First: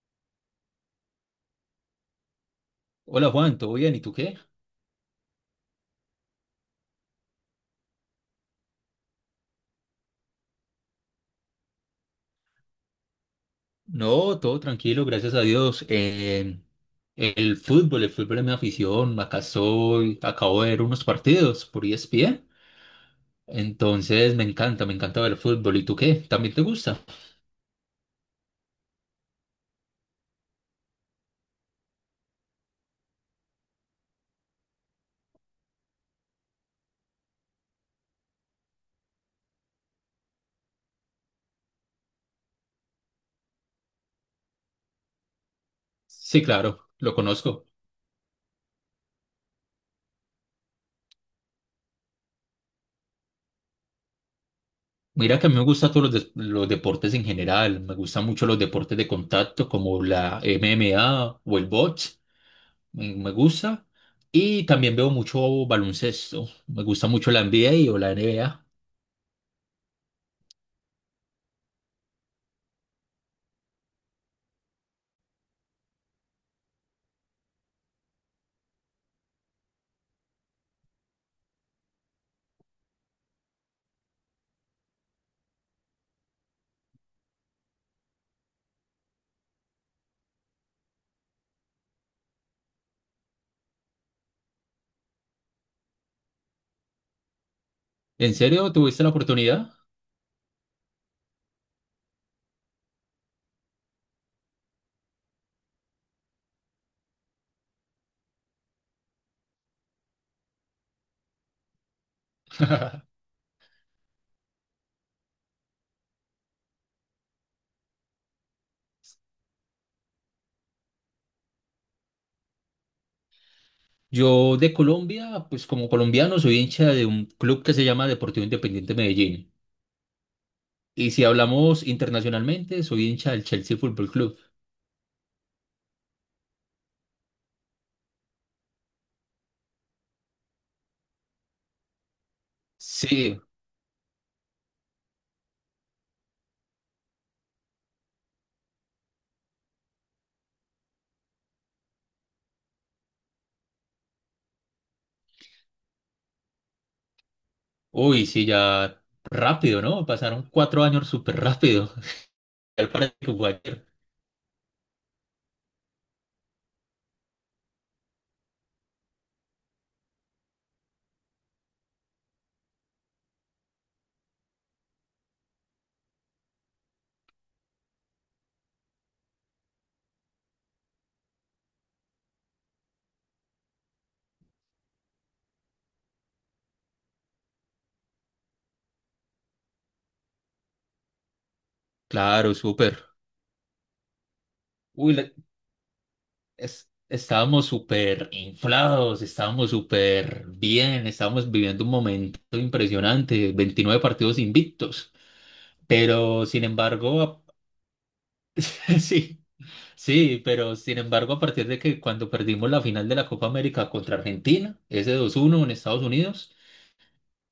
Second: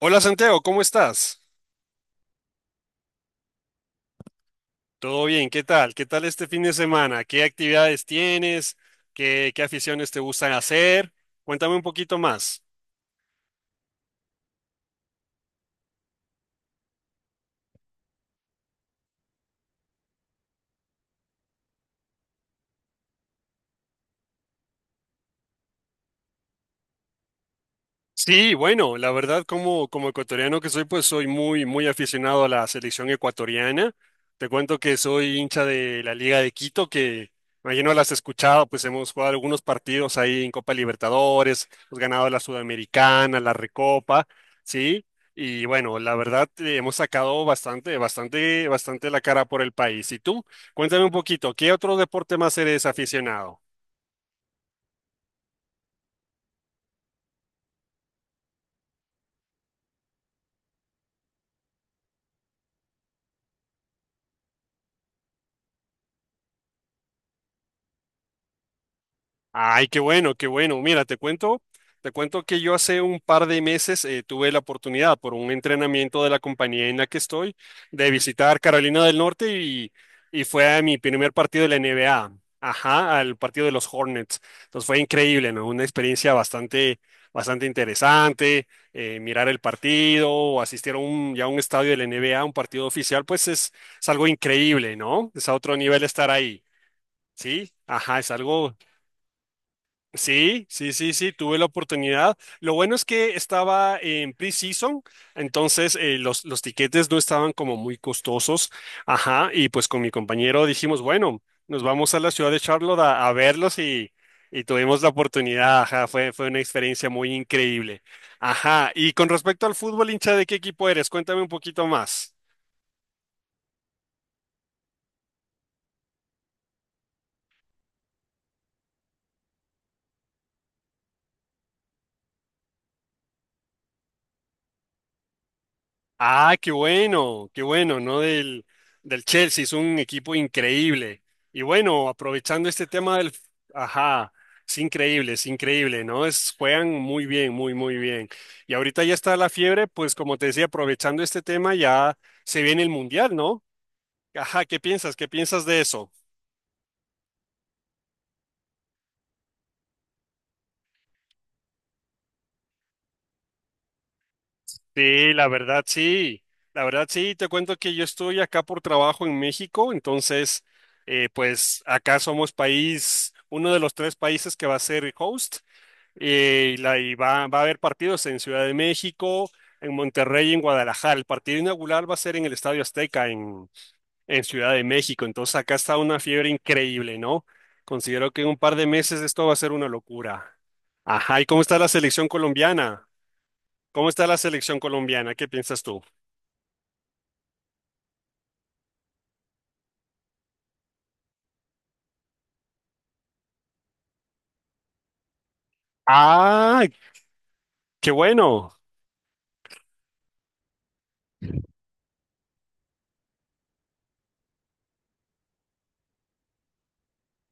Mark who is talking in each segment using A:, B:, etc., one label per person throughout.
A: Hola Santiago, ¿cómo estás?
B: Hola Juan, ¿todo bien? ¿Y tú qué?
A: ¿Todo bien? ¿Qué tal? ¿Qué tal este fin de semana? ¿Qué actividades tienes? ¿Qué aficiones te gustan hacer? Cuéntame un poquito más.
B: No, todo tranquilo, gracias a Dios. El fútbol, el fútbol es mi afición. Acá estoy, acabo de ver unos partidos por ESPN. Entonces me encanta ver el fútbol. ¿Y tú qué? ¿También te gusta?
A: Sí, bueno, la verdad como ecuatoriano que soy, pues soy muy, muy aficionado a la selección ecuatoriana. Te cuento que soy hincha de la Liga de Quito, que imagino las has escuchado, pues hemos jugado algunos partidos ahí en Copa Libertadores, hemos ganado la Sudamericana, la Recopa, ¿sí? Y bueno, la
B: Sí,
A: verdad
B: claro,
A: hemos
B: lo
A: sacado
B: conozco.
A: bastante, bastante, bastante la cara por el país. ¿Y tú? Cuéntame un poquito, ¿qué otro deporte más eres aficionado?
B: Mira que a mí me gustan los deportes en general. Me gustan mucho los deportes de contacto como la MMA o el box. Me gusta. Y también veo mucho baloncesto. Me gusta mucho la NBA o la NBA.
A: Ay, qué bueno, qué bueno. Mira, te cuento que yo hace un par de meses tuve la oportunidad por un entrenamiento de la compañía en la que estoy de visitar Carolina del Norte y fue a mi primer partido de la NBA, ajá, al partido de los Hornets. Entonces fue increíble, ¿no? Una experiencia bastante, bastante interesante. Mirar el partido o asistir a ya a un estadio de la NBA, un partido oficial, es algo increíble, ¿no? Es a otro nivel estar ahí. Sí, ajá, es
B: ¿En serio
A: algo.
B: tuviste la oportunidad?
A: Sí, sí, sí, sí, tuve la oportunidad. Lo bueno es que estaba en pre-season, entonces los tiquetes no estaban como muy costosos. Ajá, y pues con mi compañero dijimos, bueno, nos vamos a la ciudad de Charlotte a verlos y tuvimos la oportunidad. Ajá, fue una experiencia muy increíble. Ajá, y con respecto al fútbol, hincha, ¿de qué equipo eres? Cuéntame un poquito más.
B: Yo de Colombia, pues como colombiano soy hincha de un club que se llama Deportivo Independiente Medellín. Y si hablamos internacionalmente, soy hincha del Chelsea Fútbol Club.
A: Ah, qué bueno, ¿no? Del Chelsea, es un equipo increíble. Y bueno, aprovechando este tema del...
B: Sí,
A: Ajá, es increíble, ¿no? Es, juegan muy bien, muy, muy bien. Y ahorita ya está la fiebre, pues como te decía, aprovechando este tema, ya se viene el Mundial, ¿no? Ajá, ¿qué piensas? ¿Qué piensas de eso?
B: uy, sí, ya rápido, ¿no? Pasaron cuatro años súper rápido. Al parecer que fue ayer.
A: Sí, la verdad sí, la verdad sí, te cuento que yo estoy acá por trabajo en México, entonces pues acá somos país, uno de los tres países que va a ser host va a haber partidos en Ciudad de México, en Monterrey y en Guadalajara. El partido inaugural va a ser en el Estadio Azteca en Ciudad de México, entonces acá está una fiebre increíble, ¿no? Considero que en un par de meses esto va a ser una locura. Ajá, ¿y cómo está la selección
B: Claro, súper.
A: colombiana? ¿Cómo está la selección
B: Uy, la-
A: colombiana? ¿Qué piensas tú?
B: Estábamos súper inflados, estábamos súper bien, estábamos viviendo un momento impresionante, 29 partidos invictos. Pero sin
A: Ah,
B: embargo,
A: qué bueno.
B: sí, sí, pero sin embargo, a partir de que cuando perdimos la final de la Copa América contra Argentina, ese dos uno en Estados Unidos,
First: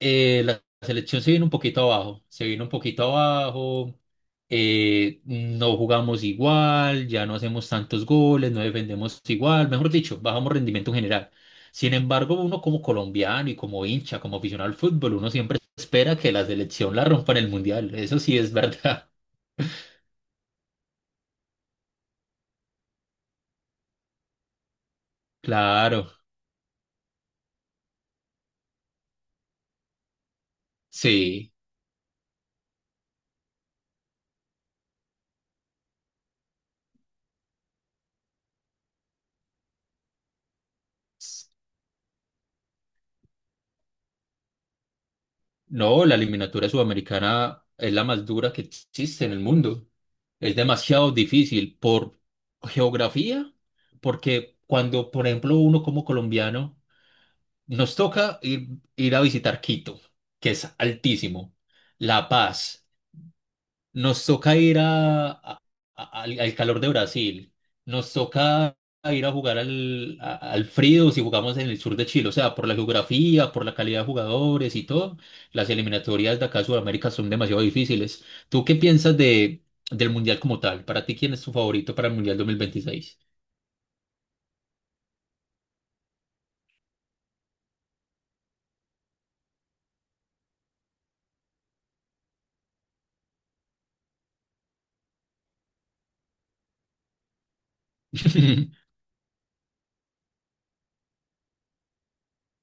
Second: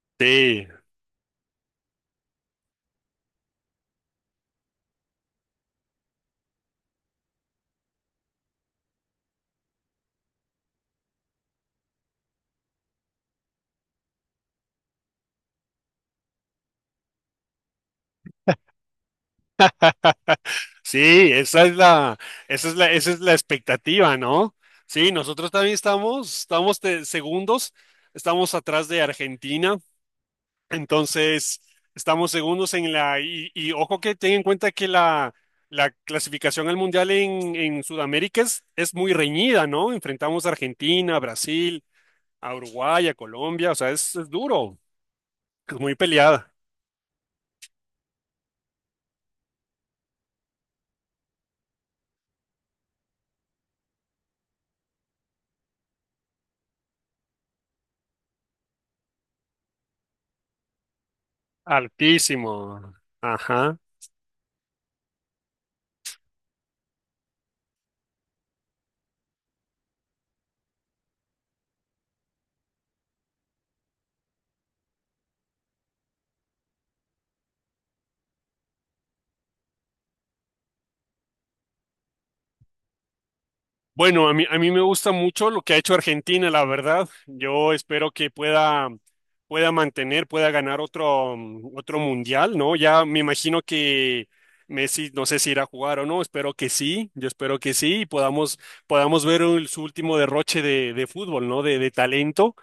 B: la
A: Sí,
B: selección se vino un poquito abajo, se vino un poquito abajo, no jugamos igual, ya no hacemos tantos goles, no defendemos igual, mejor dicho, bajamos rendimiento en general. Sin embargo, uno como colombiano y como hincha, como aficionado al fútbol, uno siempre espera que la selección la rompa en el mundial, eso sí es verdad,
A: sí, esa es la, esa es la, esa es la expectativa, ¿no? Sí, nosotros también
B: claro,
A: estamos, estamos de segundos, estamos atrás de Argentina,
B: sí.
A: entonces estamos segundos en la. Y ojo que ten en cuenta que la clasificación al mundial en Sudamérica es muy reñida, ¿no? Enfrentamos a Argentina, a Brasil, a Uruguay, a Colombia, o sea, es duro, es muy
B: No, la
A: peleada.
B: eliminatoria sudamericana es la más dura que existe en el mundo. Es demasiado difícil por geografía, porque cuando, por ejemplo, uno como colombiano, nos toca ir a visitar Quito, que es altísimo, La Paz,
A: Altísimo. Ajá.
B: nos toca ir al calor de Brasil. Nos toca ir a jugar al frío si jugamos en el sur de Chile. O sea, por la geografía, por la calidad de jugadores y todo, las eliminatorias de acá a Sudamérica son demasiado difíciles. ¿Tú qué piensas del Mundial como tal? ¿Para ti quién es tu favorito para el Mundial 2026?
A: Bueno, a mí me gusta mucho lo que ha hecho Argentina, la verdad. Yo espero que pueda mantener, pueda ganar otro, otro mundial, ¿no? Ya me imagino que Messi, no sé si irá a jugar o no, espero que sí, yo espero que sí, y podamos ver su último derroche de fútbol, ¿no? De talento.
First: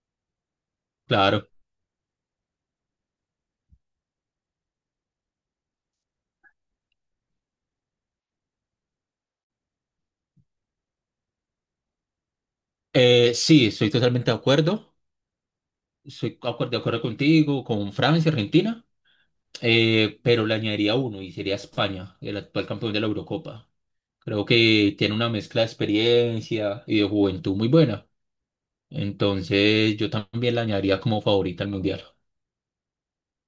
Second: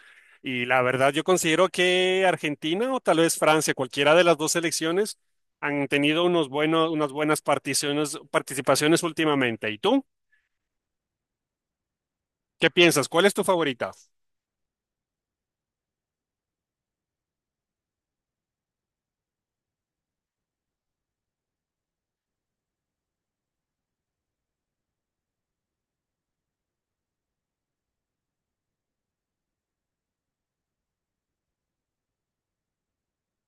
A: Y la verdad, yo
B: Claro.
A: considero que Argentina o tal vez Francia, cualquiera de las dos selecciones, han tenido unos buenos, unas buenas particiones, participaciones últimamente. ¿Y tú? ¿Qué piensas? ¿Cuál es tu
B: Sí, estoy
A: favorita?
B: totalmente de acuerdo. Estoy de acuerdo contigo, con Francia, Argentina. Pero le añadiría uno y sería España, el actual campeón de la Eurocopa. Creo que tiene una mezcla de experiencia y de juventud muy buena. Entonces yo también la añadiría como favorita al Mundial.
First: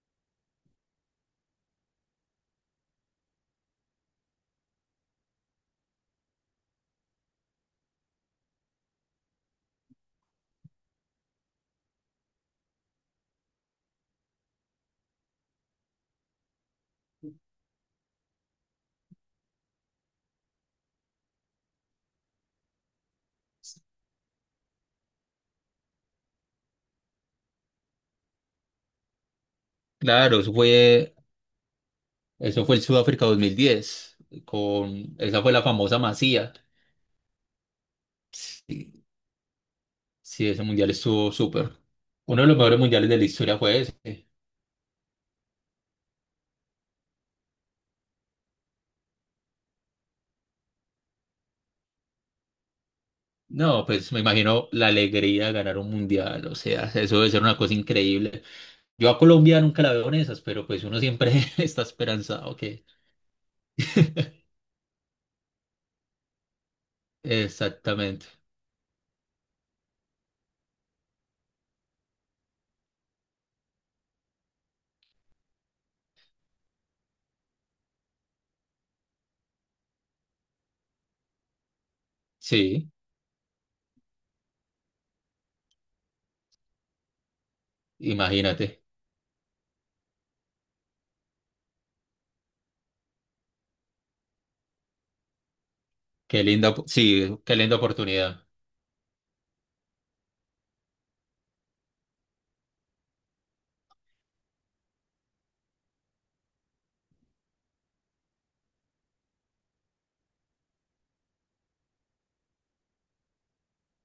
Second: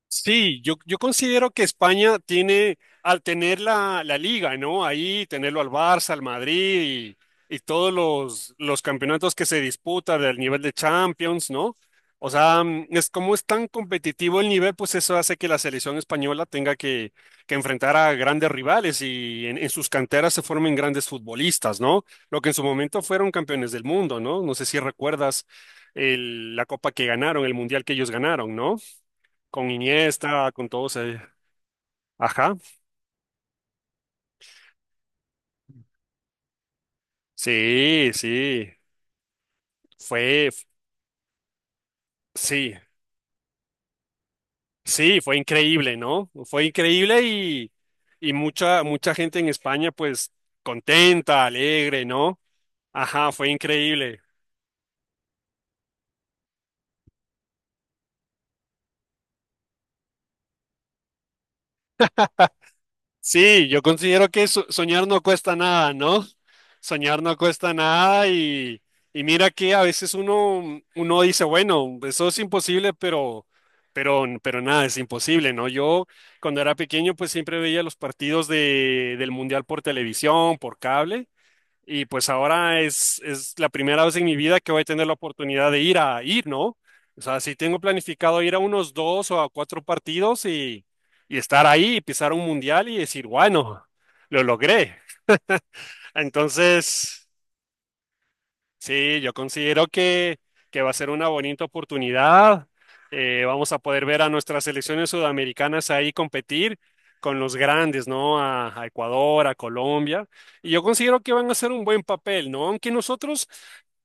A: Sí, yo considero que España tiene, al tener la liga, ¿no? Ahí tenerlo al Barça, al Madrid y todos los campeonatos que se disputan del nivel de Champions, ¿no? O sea, es como es tan competitivo el nivel, pues eso hace que la selección española tenga que enfrentar a grandes rivales y en sus canteras se formen grandes futbolistas, ¿no? Lo que en su momento fueron campeones del mundo, ¿no? No sé si recuerdas la copa que ganaron, el mundial que ellos ganaron, ¿no? Con
B: Claro,
A: Iniesta, con todos ellos. Ajá.
B: eso fue el Sudáfrica 2010, con, esa fue la famosa Masía.
A: Sí, sí.
B: Sí, sí,
A: Fue,
B: ese Mundial estuvo súper. Uno de los
A: sí,
B: mejores mundiales de la historia fue ese.
A: sí, fue increíble, ¿no? Fue increíble y mucha, mucha gente en España, pues, contenta, alegre, ¿no? Ajá, fue
B: No, pues me
A: increíble.
B: imagino la alegría de ganar un mundial, o sea, eso debe ser una cosa increíble. Yo a Colombia nunca la veo en esas, pero pues uno siempre está esperanzado que...
A: Sí, yo considero que soñar no cuesta nada, ¿no? Soñar no cuesta nada
B: Exactamente.
A: y mira que a veces uno dice, bueno, eso es imposible, pero nada, es imposible, ¿no? Yo cuando era pequeño pues siempre veía los partidos del Mundial por televisión, por cable. Y pues ahora
B: Sí,
A: es la primera vez en mi vida que voy a tener la oportunidad de ir a ir, ¿no? O sea, sí tengo planificado ir a
B: imagínate.
A: unos dos o a cuatro partidos y estar ahí y pisar un mundial y decir, bueno, lo logré. Entonces,
B: Sí, qué linda oportunidad.
A: sí, yo considero que va a ser una bonita oportunidad. Vamos a poder ver a nuestras selecciones sudamericanas ahí competir con los grandes, ¿no? A Ecuador, a Colombia. Y yo considero que van a hacer un buen papel, ¿no? Aunque nosotros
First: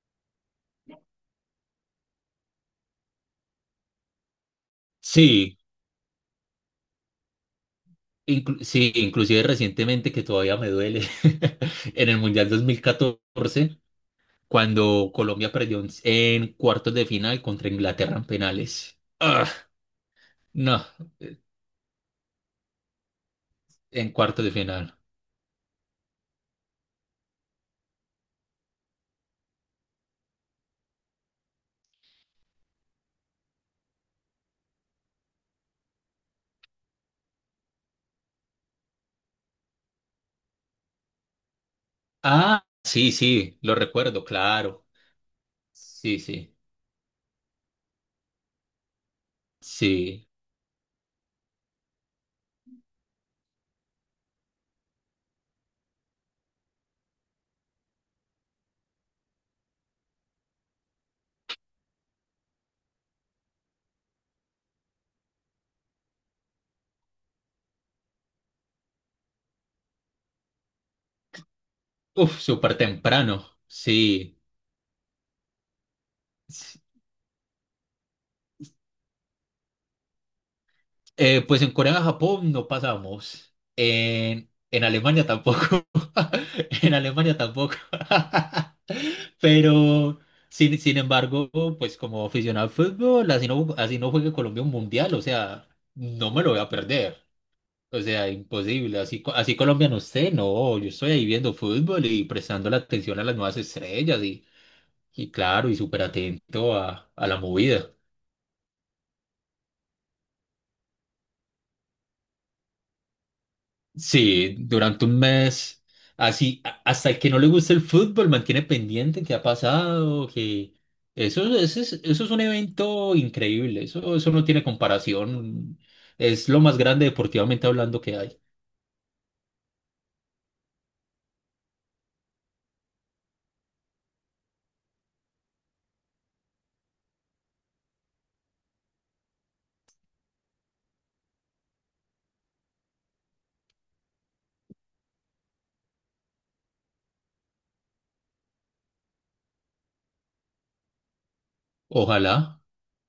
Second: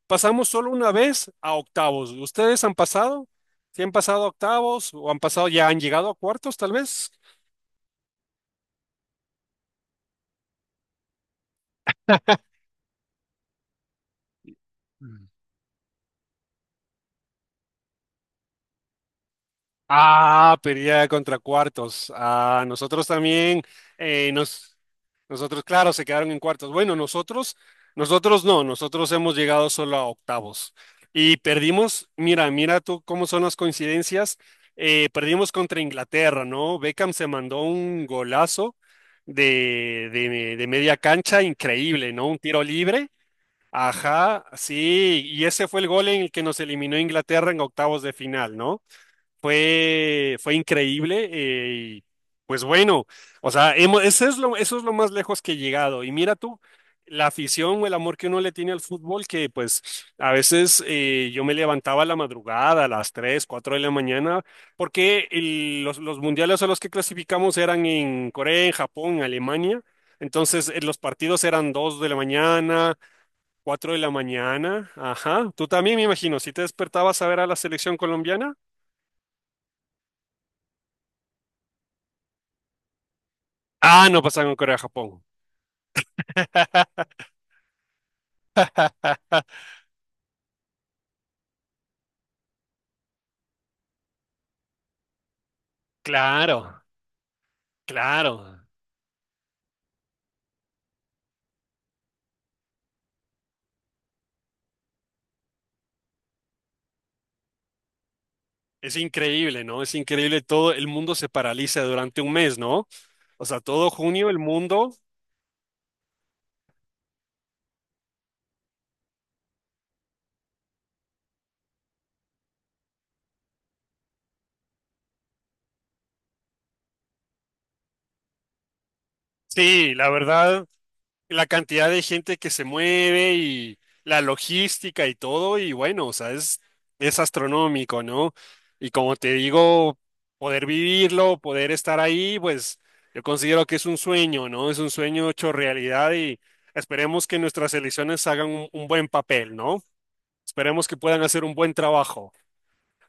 A: pasamos solo una vez a octavos. ¿Ustedes han pasado? ¿Sí han pasado a octavos o han pasado,
B: Sí,
A: ya han llegado a cuartos, tal vez?
B: sí, inclusive recientemente que todavía me duele, en el Mundial 2014 cuando Colombia perdió en cuartos de final contra Inglaterra en penales. Ah,
A: Ah,
B: no,
A: pelea
B: eh,
A: contra cuartos. Ah, nosotros también,
B: en
A: eh,
B: cuartos de
A: nos,
B: final.
A: nosotros, claro, se quedaron en cuartos. Bueno, nosotros no, nosotros hemos llegado solo a octavos. Y perdimos, mira, mira tú cómo son las coincidencias. Perdimos contra Inglaterra, ¿no? Beckham se mandó un golazo de media cancha, increíble, ¿no? Un tiro
B: Ah,
A: libre.
B: sí, sí, lo recuerdo,
A: Ajá,
B: claro.
A: sí, y ese fue el gol
B: Sí,
A: en el que
B: sí,
A: nos eliminó Inglaterra en octavos de final, ¿no?
B: sí.
A: Fue increíble y pues bueno, o sea, hemos, eso es lo más lejos que he llegado. Y mira tú, la afición o el amor que uno le tiene al fútbol, que pues a veces yo me levantaba a la madrugada, a las 3, 4 de la mañana, porque los mundiales a los que clasificamos eran en Corea, en Japón, en Alemania. Entonces, los partidos eran 2 de la
B: Uf, súper
A: mañana,
B: temprano,
A: 4 de la
B: sí.
A: mañana. Ajá, tú también me imagino, si te
B: S-
A: despertabas a ver a la selección colombiana.
B: pues en Corea, Japón no pasamos.
A: Ah, no pasa con
B: En
A: Corea-Japón.
B: Alemania tampoco. En Alemania tampoco. Pero, sin embargo, pues como aficionado al fútbol, así no juegue Colombia un mundial, o sea, no me lo voy a
A: Claro,
B: perder. O sea,
A: claro.
B: imposible. Así, así Colombia no esté, no. Yo estoy ahí viendo fútbol y prestando la atención a las nuevas estrellas y claro, y súper atento a la movida.
A: Es increíble, ¿no? Es increíble. Todo el mundo se paraliza durante un mes, ¿no? O sea, todo junio el
B: Sí,
A: mundo.
B: durante un mes, hasta el que no le gusta el fútbol, mantiene pendiente qué ha pasado, que eso es un evento increíble, eso no tiene comparación, es lo más grande deportivamente hablando que hay.
A: Sí, la verdad, la cantidad de gente que se mueve y la logística y todo, y bueno, o sea, es astronómico, ¿no? Y como te digo, poder vivirlo, poder estar ahí, pues yo considero que es un sueño, ¿no? Es un sueño hecho realidad y esperemos que nuestras elecciones hagan un buen papel, ¿no? Esperemos que puedan hacer un buen trabajo.
B: Ojalá,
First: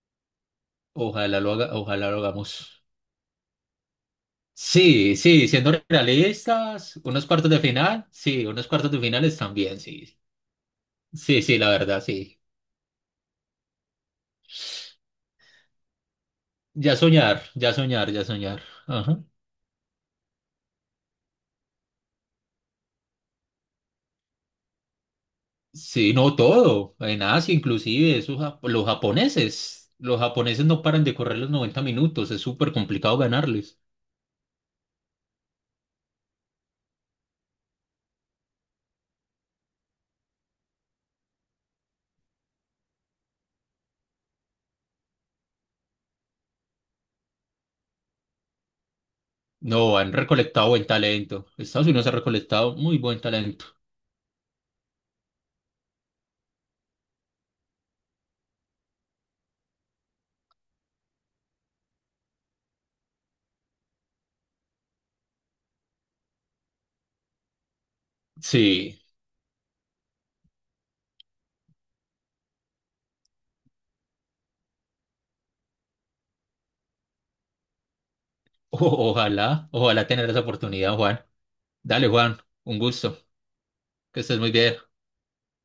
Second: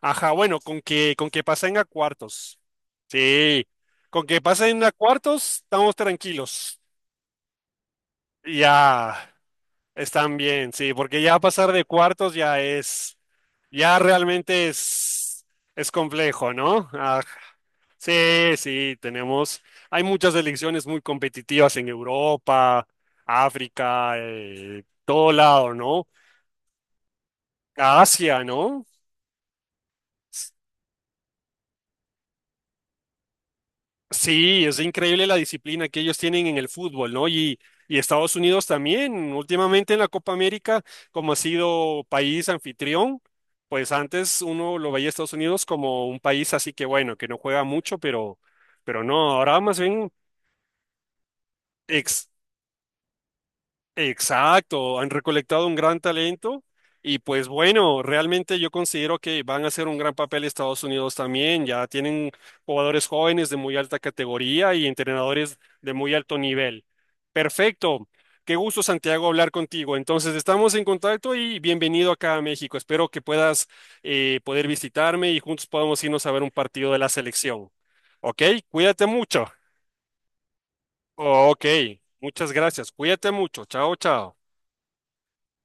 A: Ajá, bueno, con
B: ojalá
A: que
B: lo haga,
A: pasen a
B: ojalá lo
A: cuartos.
B: hagamos.
A: Sí, con que pasen a
B: Sí, sí,
A: cuartos,
B: siendo
A: estamos tranquilos.
B: realistas, unos cuartos de final, sí, unos cuartos de
A: Ya.
B: finales también, sí.
A: Están bien, sí, porque ya
B: Sí, sí, la
A: pasar de
B: verdad,
A: cuartos
B: sí.
A: ya es, ya realmente es complejo, ¿no?
B: Ya
A: Ah,
B: soñar, ya soñar, ya
A: sí,
B: soñar.
A: sí,
B: Ajá.
A: tenemos, hay muchas elecciones muy competitivas en Europa, África, todo lado, ¿no?
B: Sí, no todo, en Asia inclusive,
A: Asia, ¿no?
B: los japoneses no paran de correr los 90 minutos, es súper complicado ganarles.
A: Sí, es increíble la disciplina que ellos tienen en el fútbol, ¿no? Y Estados Unidos también, últimamente en la Copa América, como ha sido país anfitrión, pues antes uno lo veía a Estados Unidos como un país así que bueno, que no juega mucho, pero no, ahora más
B: No,
A: bien.
B: han recolectado buen talento. Estados Unidos ha recolectado muy buen talento.
A: Exacto, han recolectado un gran talento y pues bueno, realmente yo considero que van a hacer un gran papel Estados Unidos también, ya tienen jugadores jóvenes de muy alta categoría y entrenadores de muy alto nivel. Perfecto, qué gusto
B: Sí,
A: Santiago hablar contigo. Entonces estamos en contacto y bienvenido acá a México. Espero que puedas poder visitarme y juntos podamos irnos a ver un partido de la selección. ¿Ok? Cuídate
B: o-
A: mucho.
B: ojalá, ojalá tener esa oportunidad, Juan.
A: Ok,
B: Dale, Juan,
A: muchas
B: un
A: gracias.
B: gusto,
A: Cuídate mucho. Chao,
B: que
A: chao.
B: estés muy bien.